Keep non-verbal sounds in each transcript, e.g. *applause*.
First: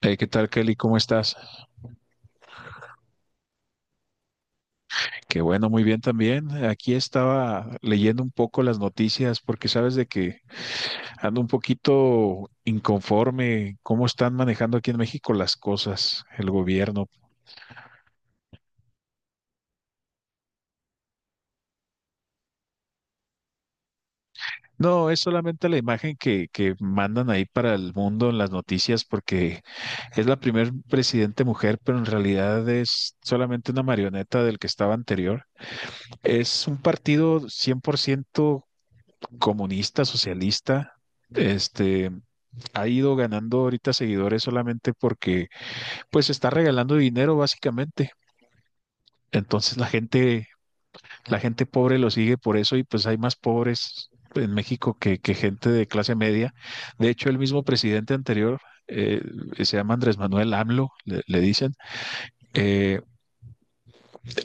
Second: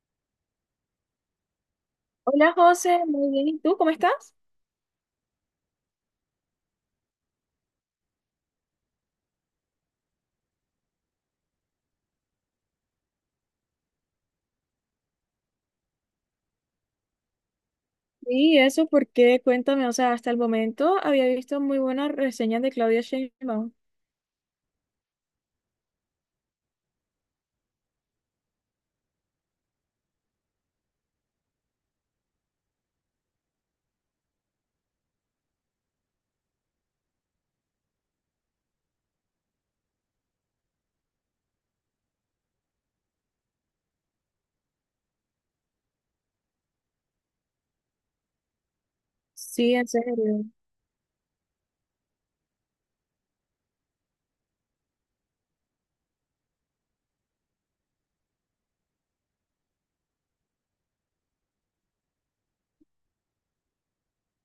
Hey, ¿qué tal, Kelly? ¿Cómo estás? Hola José, muy bien. ¿Y tú cómo estás? Qué bueno, muy bien también. Aquí estaba leyendo un poco las noticias porque sabes de que ando un poquito inconforme cómo están manejando aquí en México las cosas, el gobierno. Sí, eso porque cuéntame, o sea, hasta el momento había visto muy buenas reseñas de Claudia Sheinbaum. No, es solamente la imagen que mandan ahí para el mundo en las noticias porque es la primer presidente mujer, pero en realidad es solamente una marioneta del que estaba anterior. Es un partido 100% comunista, socialista. Este, Ha ido ganando ahorita seguidores solamente porque pues está regalando dinero básicamente. Sí, Entonces la en serio. gente, la gente pobre lo sigue por eso y pues hay más pobres en México que gente de clase media. De hecho, el mismo presidente anterior eh, se llama Andrés Manuel AMLO, le dicen. eh,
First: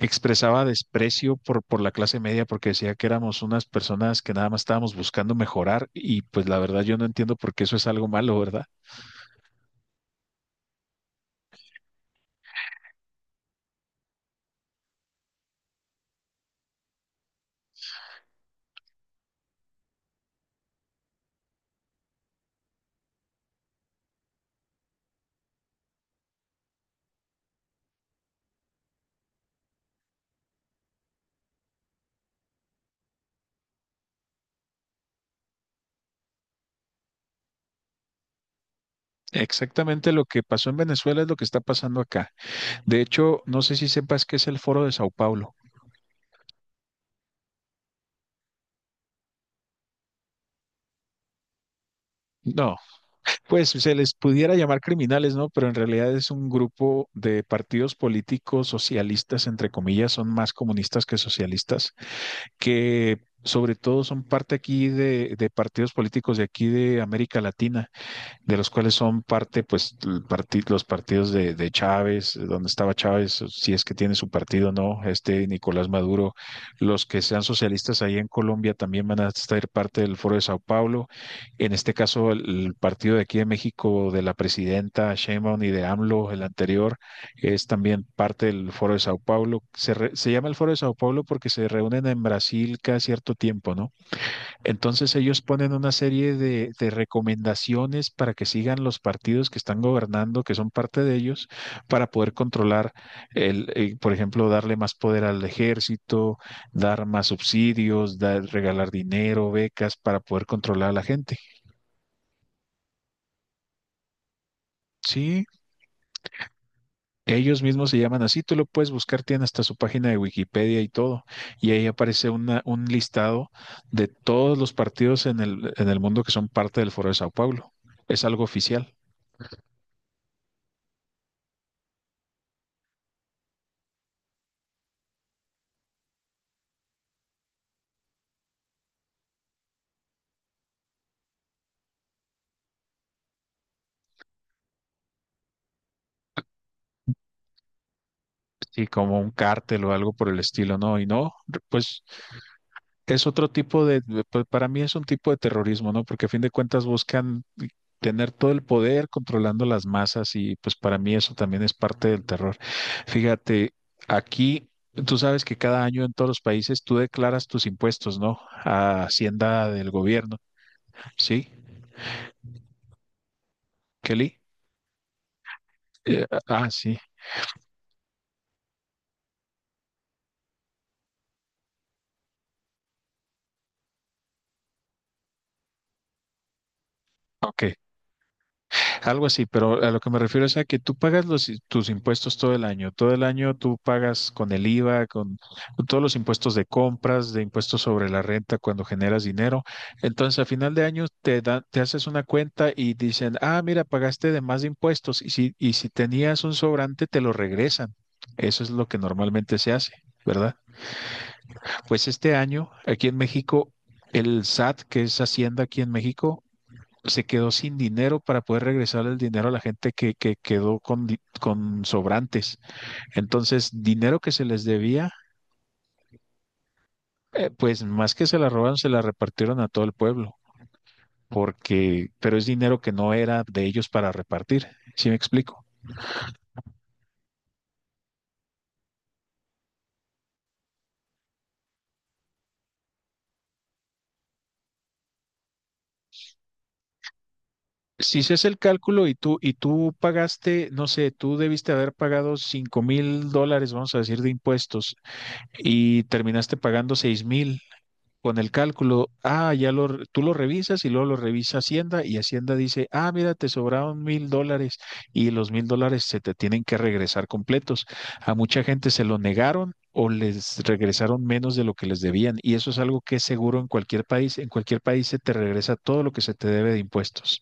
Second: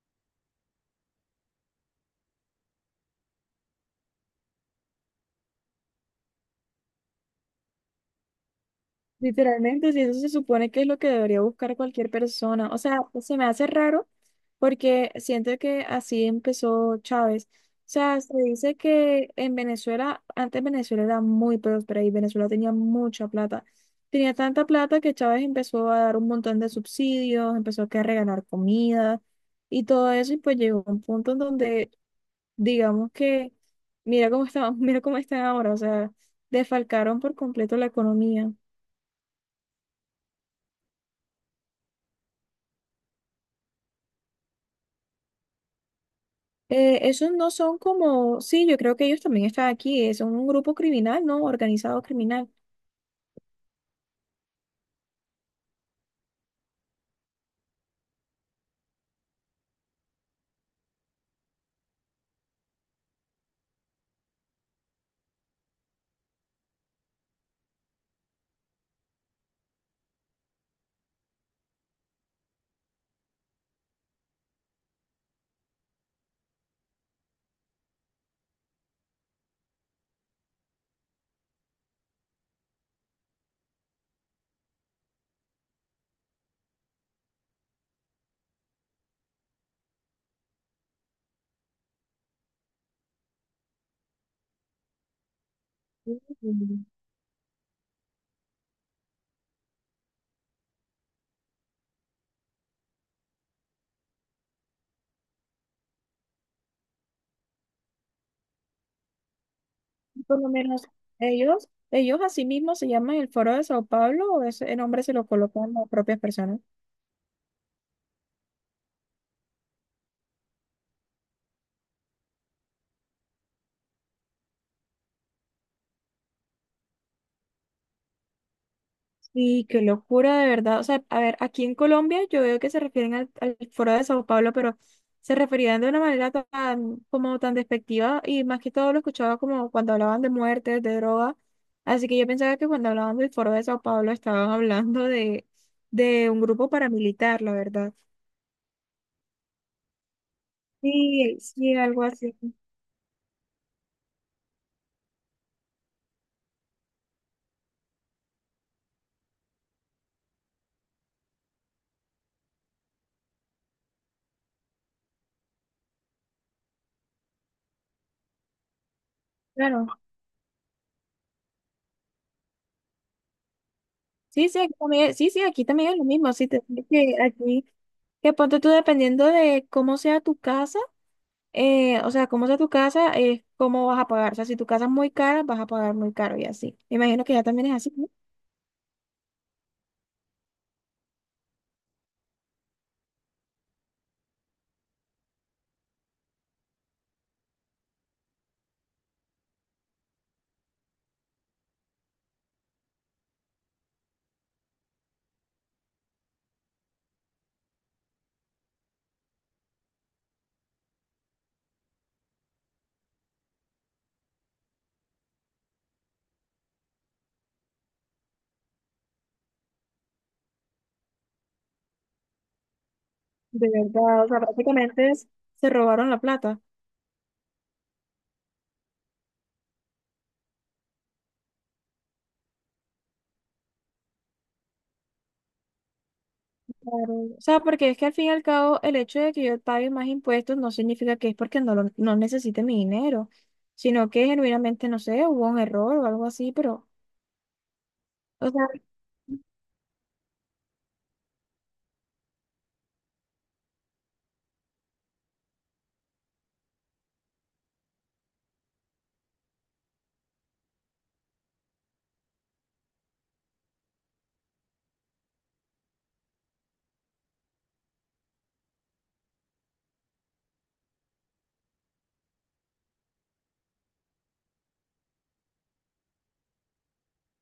Expresaba desprecio por la clase media porque decía que éramos unas personas que nada más estábamos buscando mejorar y pues la verdad yo no entiendo por qué eso es algo malo, ¿verdad? Literalmente, si eso se supone que es lo que debería buscar cualquier persona. O sea, se me hace raro porque siento que así empezó Chávez. O sea, se dice que en Venezuela, antes Venezuela era muy próspera y Venezuela tenía mucha plata. Tenía tanta plata que Chávez empezó a dar un montón de subsidios, empezó que a regalar comida y todo eso. Y pues llegó un punto en donde, digamos que, mira cómo está, *laughs* mira cómo están ahora. O sea, desfalcaron por completo la economía. Exactamente lo que pasó en Venezuela es lo que está pasando acá. De hecho, no sé si sepas qué es el Foro de Sao Paulo. Esos no son como, sí, yo creo que ellos también están aquí, son un grupo criminal, ¿no? Organizado criminal. No, pues se les pudiera llamar criminales, ¿no? Pero en realidad es un grupo de partidos políticos socialistas, entre comillas, son más comunistas que socialistas, que sobre todo son parte aquí de partidos políticos de aquí de América Latina. De los cuales son parte, pues, los partidos de Chávez, donde estaba Chávez, si es que tiene su partido o no, este Nicolás Maduro. Los que sean socialistas ahí en Colombia también van a estar parte del Foro de Sao Paulo. En este caso el partido de aquí de México, de la presidenta Sheinbaum y de AMLO, el anterior, es también parte del Foro de Sao Paulo. Se se llama el Foro de Sao Paulo porque se reúnen en Brasil cada cierto tiempo, ¿no? Entonces ellos ponen una serie de, Mm. de recomendaciones para que sigan los partidos que están gobernando, que son parte de ellos, para poder controlar, por ejemplo, darle más poder al ejército, dar más subsidios, regalar dinero, becas, para Por poder lo menos controlar a la gente. ellos así mismo se llaman el Foro de Sao Paulo, o ese nombre se lo Sí, colocan las propias personas. ellos mismos se llaman así, tú lo puedes buscar, tienen hasta su página de Wikipedia y todo, y ahí aparece un listado de todos los partidos en el mundo que son parte del Foro de Sao Paulo. Es algo oficial. Sí, qué locura, de verdad. O sea, a ver, aquí en Colombia yo veo que se refieren al Foro de Sao Paulo, pero se referían de una manera tan, como tan despectiva y más que todo lo escuchaba como cuando hablaban de muertes, de drogas. Así que yo pensaba que cuando hablaban del Foro de Sao Paulo estaban hablando de un grupo paramilitar, la verdad. Sí, como un cártel o algo por el estilo, ¿no? Y no, Sí, sí, pues algo así. es otro tipo para mí es un tipo de terrorismo, ¿no? Porque a fin de cuentas buscan tener todo el poder controlando las masas y pues para mí eso también es parte del terror. Fíjate, aquí tú sabes que cada año en todos los países tú declaras tus impuestos, ¿no? A Hacienda Claro. del gobierno, ¿sí? Kelly. Sí, sí, aquí también, sí, sí, aquí también es lo mismo. Sí, te Ah, digo sí. que aquí, que ponte tú dependiendo de cómo sea tu casa, o sea, cómo sea tu casa, es cómo vas a pagar. O sea, si tu casa es muy cara, vas a pagar muy caro y así. Me imagino que ya también Ok. es así, ¿no? Algo así, pero a lo que me refiero es a que tú pagas tus impuestos todo el año. Todo el año tú pagas con el IVA, con todos los impuestos de compras, de impuestos sobre la renta cuando generas dinero. Entonces, a final de año te haces una cuenta y dicen, ah, mira, pagaste de más impuestos, y si tenías un sobrante, te lo regresan. Eso es lo que normalmente se hace, ¿verdad? Pues este año, aquí en México, el SAT, que es Hacienda aquí en México, se quedó sin dinero para poder regresar el dinero a la gente que quedó con sobrantes. De Entonces, dinero verdad, o que sea, se les prácticamente debía, es- se robaron la plata. Pues más que se la robaron, se la repartieron a todo el pueblo, pero es dinero que no era de ellos para repartir. ¿Sí me explico? Claro. O sea, porque es que al fin y al cabo el hecho de que yo pague más impuestos no significa que es porque no, lo- no necesite mi dinero, sino que genuinamente, no sé, hubo un error o algo así, pero, Si se hace o el sea, cálculo y tú pagaste, no sé, tú debiste haber pagado $5,000, vamos a decir, de impuestos y terminaste pagando 6,000. Con el cálculo, ah, tú lo revisas y luego lo revisa Hacienda y Hacienda dice, ah, mira, te sobraron $1,000 y los mil dólares se te tienen que regresar completos. A mucha gente se lo negaron o les regresaron menos de lo que les debían y eso es algo que es seguro en cualquier país. En cualquier país se te regresa todo lo que se te debe de impuestos.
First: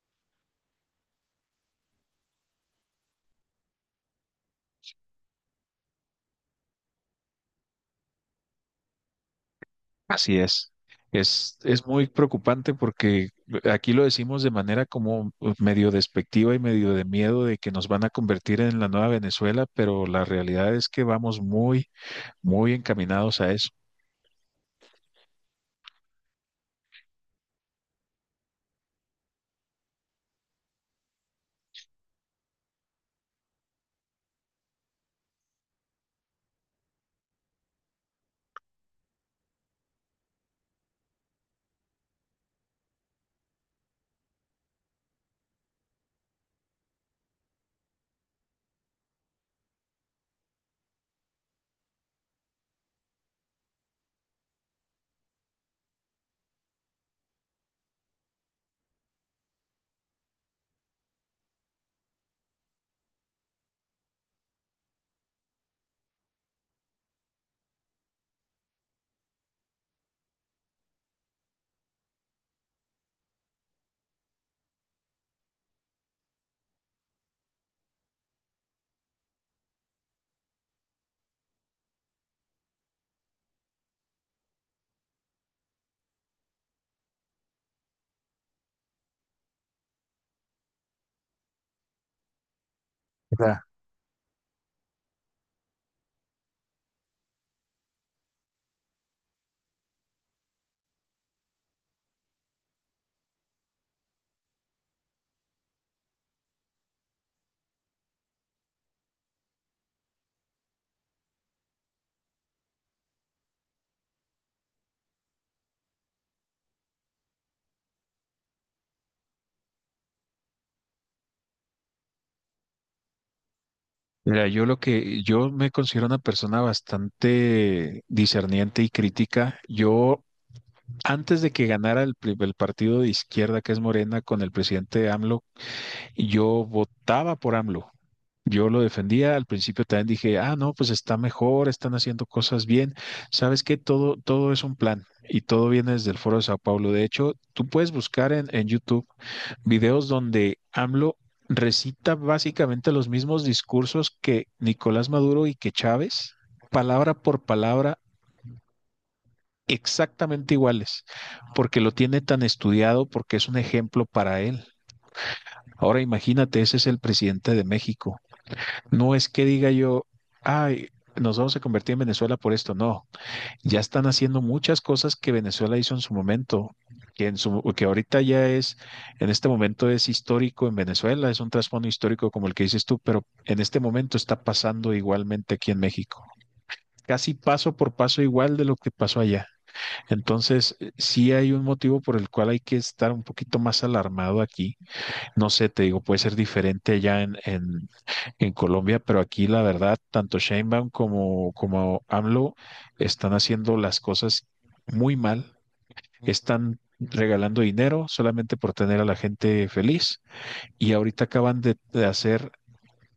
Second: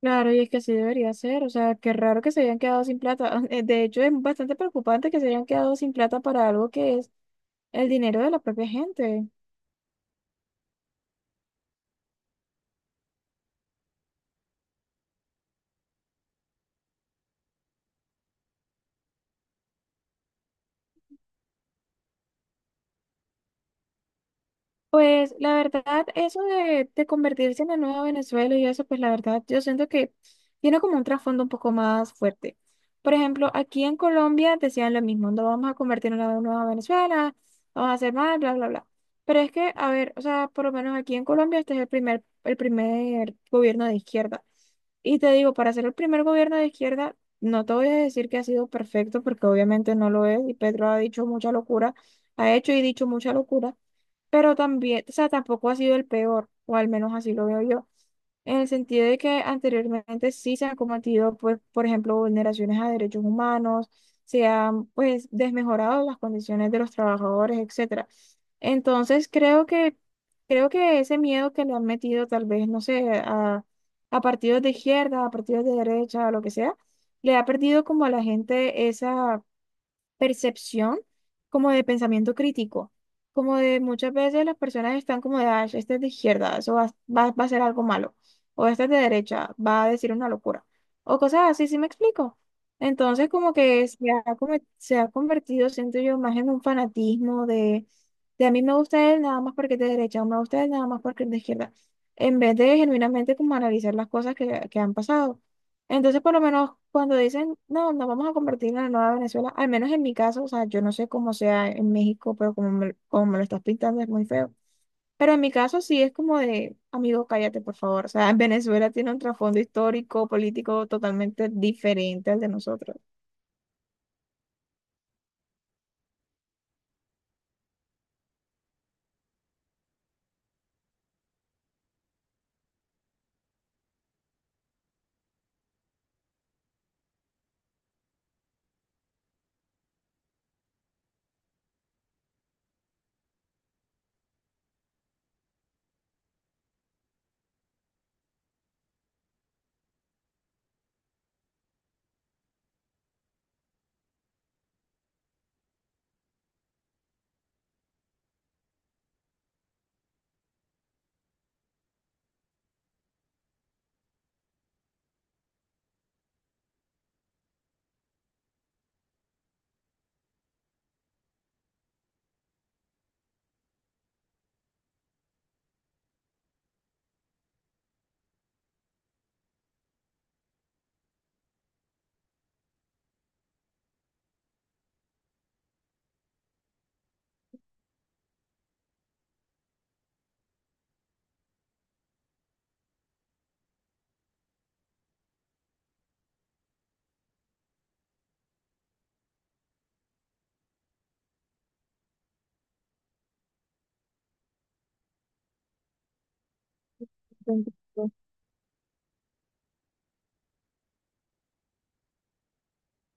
claro, y es que así debería ser, o sea, qué raro que se hayan quedado sin plata. *laughs* De hecho, es bastante preocupante que se hayan quedado sin plata para algo que es el dinero de la propia gente. Así es. Es muy preocupante porque aquí lo decimos de manera como medio despectiva y medio de miedo de que nos van a convertir en la nueva Venezuela, pero la realidad es que vamos muy, muy encaminados a eso. Pues la verdad, eso de convertirse en la nueva Venezuela y eso, pues la verdad, yo siento que tiene como un trasfondo un poco más fuerte. Por ejemplo, aquí en Colombia decían lo mismo, no vamos a convertir en la nueva Venezuela, vamos a hacer mal, bla, bla, bla. Pero es que, a ver, o sea, por lo menos aquí en Colombia este es el primer gobierno de izquierda. Y te digo, para ser el primer gobierno de izquierda, no te voy a decir que ha sido perfecto, porque obviamente no lo es, y Pedro ha dicho mucha locura, ha hecho y dicho mucha locura, pero también, o sea, tampoco ha sido el peor, o al menos así lo veo yo, en el sentido de que anteriormente sí se han cometido, pues, por ejemplo, vulneraciones a derechos humanos, se han, pues, desmejorado las condiciones de los trabajadores, etcétera. Entonces, creo que ese miedo que le han metido, tal vez, no sé, a partidos de izquierda, a partidos de derecha, a lo que sea, le ha perdido como a la gente esa percepción como de pensamiento crítico, como de muchas veces las personas están como de, ah, este es de izquierda, eso va, va, va a ser algo malo, o este es de derecha, va a decir una locura, o cosas así, ¿sí me explico? Entonces como Claro. que se ha, come- se ha convertido, siento yo, más en un fanatismo de a mí me gusta él nada más porque es de derecha, o me gusta él nada más porque es de izquierda, en vez de genuinamente como analizar las cosas que han pasado. Entonces, por lo menos cuando dicen, no, nos vamos a convertir en la nueva Venezuela, al menos en mi caso, o sea, yo no sé cómo sea en México, pero como me lo estás pintando es muy feo. Pero en mi caso sí es como de, amigo, cállate, por favor. O sea, *laughs* en Venezuela tiene un trasfondo histórico, político totalmente diferente al de nosotros. Mira, yo lo que yo me considero una persona bastante discerniente y crítica. Yo, antes de que ganara el partido de izquierda, que es Morena, con el presidente AMLO, yo votaba por AMLO. Yo lo defendía, al principio también dije, ah, no, pues está mejor, están haciendo cosas bien. Sabes que todo es un plan y todo viene desde el Foro de Sao Paulo. De hecho, tú puedes buscar en YouTube videos donde AMLO recita básicamente los mismos discursos que Nicolás Maduro y que Chávez, palabra por palabra, exactamente iguales, porque lo tiene tan estudiado, porque es un ejemplo para él. Ahora imagínate, ese es el presidente de México. No es que diga yo, ay, nos vamos a convertir en Venezuela por esto. No, ya están haciendo muchas cosas que Venezuela hizo en su momento, que, en su, que ahorita ya es, en este momento es histórico en Venezuela, es un trasfondo histórico como el que dices tú, pero en este momento está pasando igualmente aquí en México. Casi paso por paso igual de lo que pasó allá. Entonces, sí hay un motivo por el cual hay que estar un poquito más alarmado aquí. No sé, te digo, puede ser diferente allá en Colombia, pero aquí la verdad, tanto Sheinbaum como AMLO están haciendo las cosas muy mal, están regalando Entonces, dinero solamente por tener a la gente feliz y ahorita acaban de hacer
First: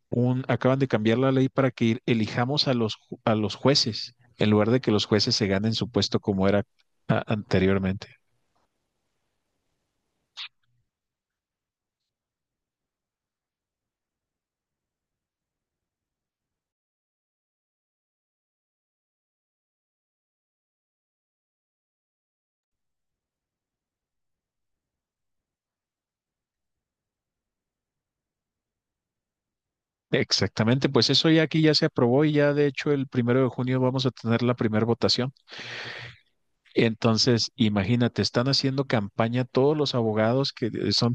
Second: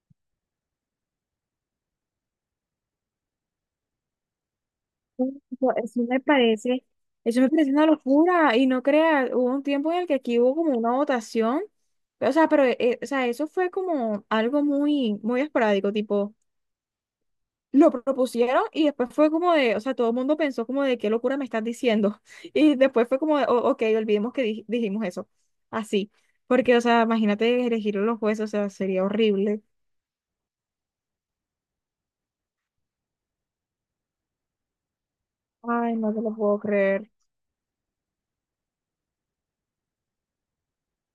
acaban de cambiar la ley para que elijamos a a los jueces, en lugar de que los jueces se ganen su eso puesto me como era parece, eso me parece una anteriormente. locura. Y no creas, hubo un tiempo en el que aquí hubo como una votación. O sea, pero o sea, eso fue como algo muy, muy esporádico, tipo. Lo propusieron y después fue como de, o sea, todo el mundo pensó como de qué locura me estás diciendo. *laughs* Y después fue como de, "Oh, ok, olvidemos que dij- dijimos eso." Así. Porque, o sea, imagínate elegir los jueces, o sea, sería horrible. Exactamente, pues eso ya aquí ya se aprobó y ya de hecho el 1 de junio vamos a tener la primera votación. Ay, no te lo puedo creer. O Entonces, imagínate, están haciendo campaña todos los abogados que son.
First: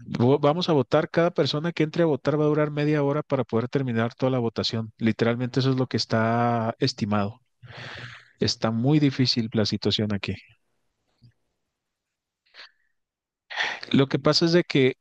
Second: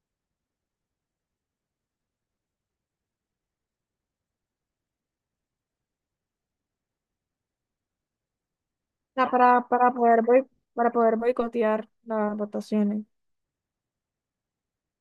"Vamos a votar, cada persona que entre a votar va a durar media hora para poder terminar toda la votación. Literalmente eso es lo que está estimado. Está muy sea, difícil la para situación poder aquí. boi- para poder boicotear las votaciones. Lo que pasa es de que,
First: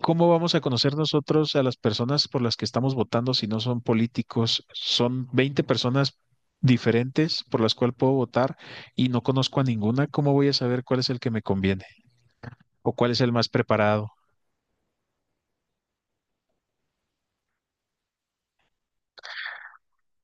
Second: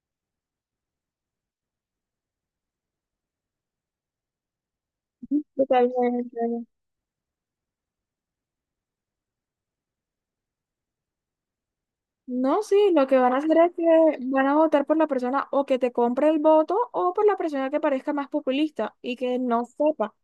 ¿cómo vamos a conocer nosotros a las personas por las que estamos votando si no son políticos? Son 20 personas Totalmente. diferentes por las cuales puedo votar y no conozco a ninguna. ¿Cómo voy a saber cuál es el que me conviene No, sí, o lo cuál que es el van a más hacer es preparado? que van a votar por la persona o que te compre el voto o por la persona que parezca más populista y que no sepa.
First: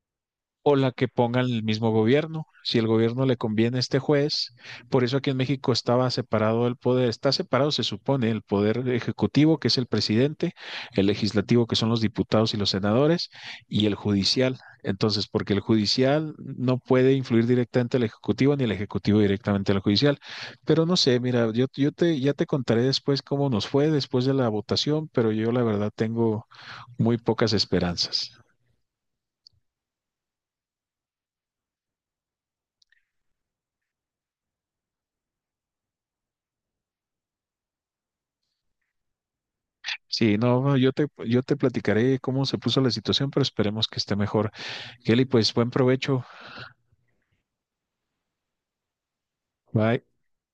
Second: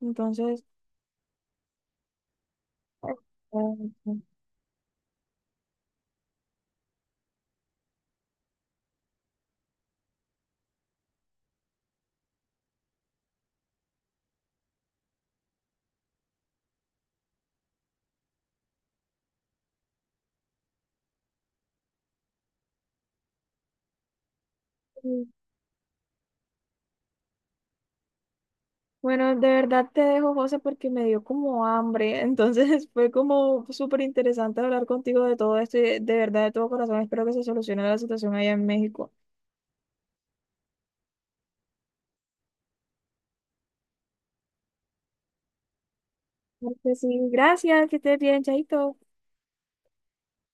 Entonces, O la que pongan el mismo gobierno, si el gobierno le conviene a este este, juez. Por eso aquí en México estaba separado el poder, está separado, se supone, el poder ejecutivo, que es el presidente, el legislativo, que son los diputados y los senadores, y el judicial. Entonces, porque el judicial no puede influir directamente al ejecutivo ni el ejecutivo directamente al judicial. Pero no sé, mira, ya te contaré después cómo nos fue después de la votación, mm. pero yo la verdad tengo muy pocas esperanzas. Bueno, de verdad te dejo, José, porque me dio como hambre. Entonces *laughs* fue como súper interesante hablar contigo de todo esto y de verdad de todo corazón espero que se solucione la situación allá en México. Sí, no, no, yo te platicaré cómo se puso la situación, pero esperemos que esté mejor. Kelly, pues buen provecho. Porque sí, gracias, que estés bien, chaito. Bye.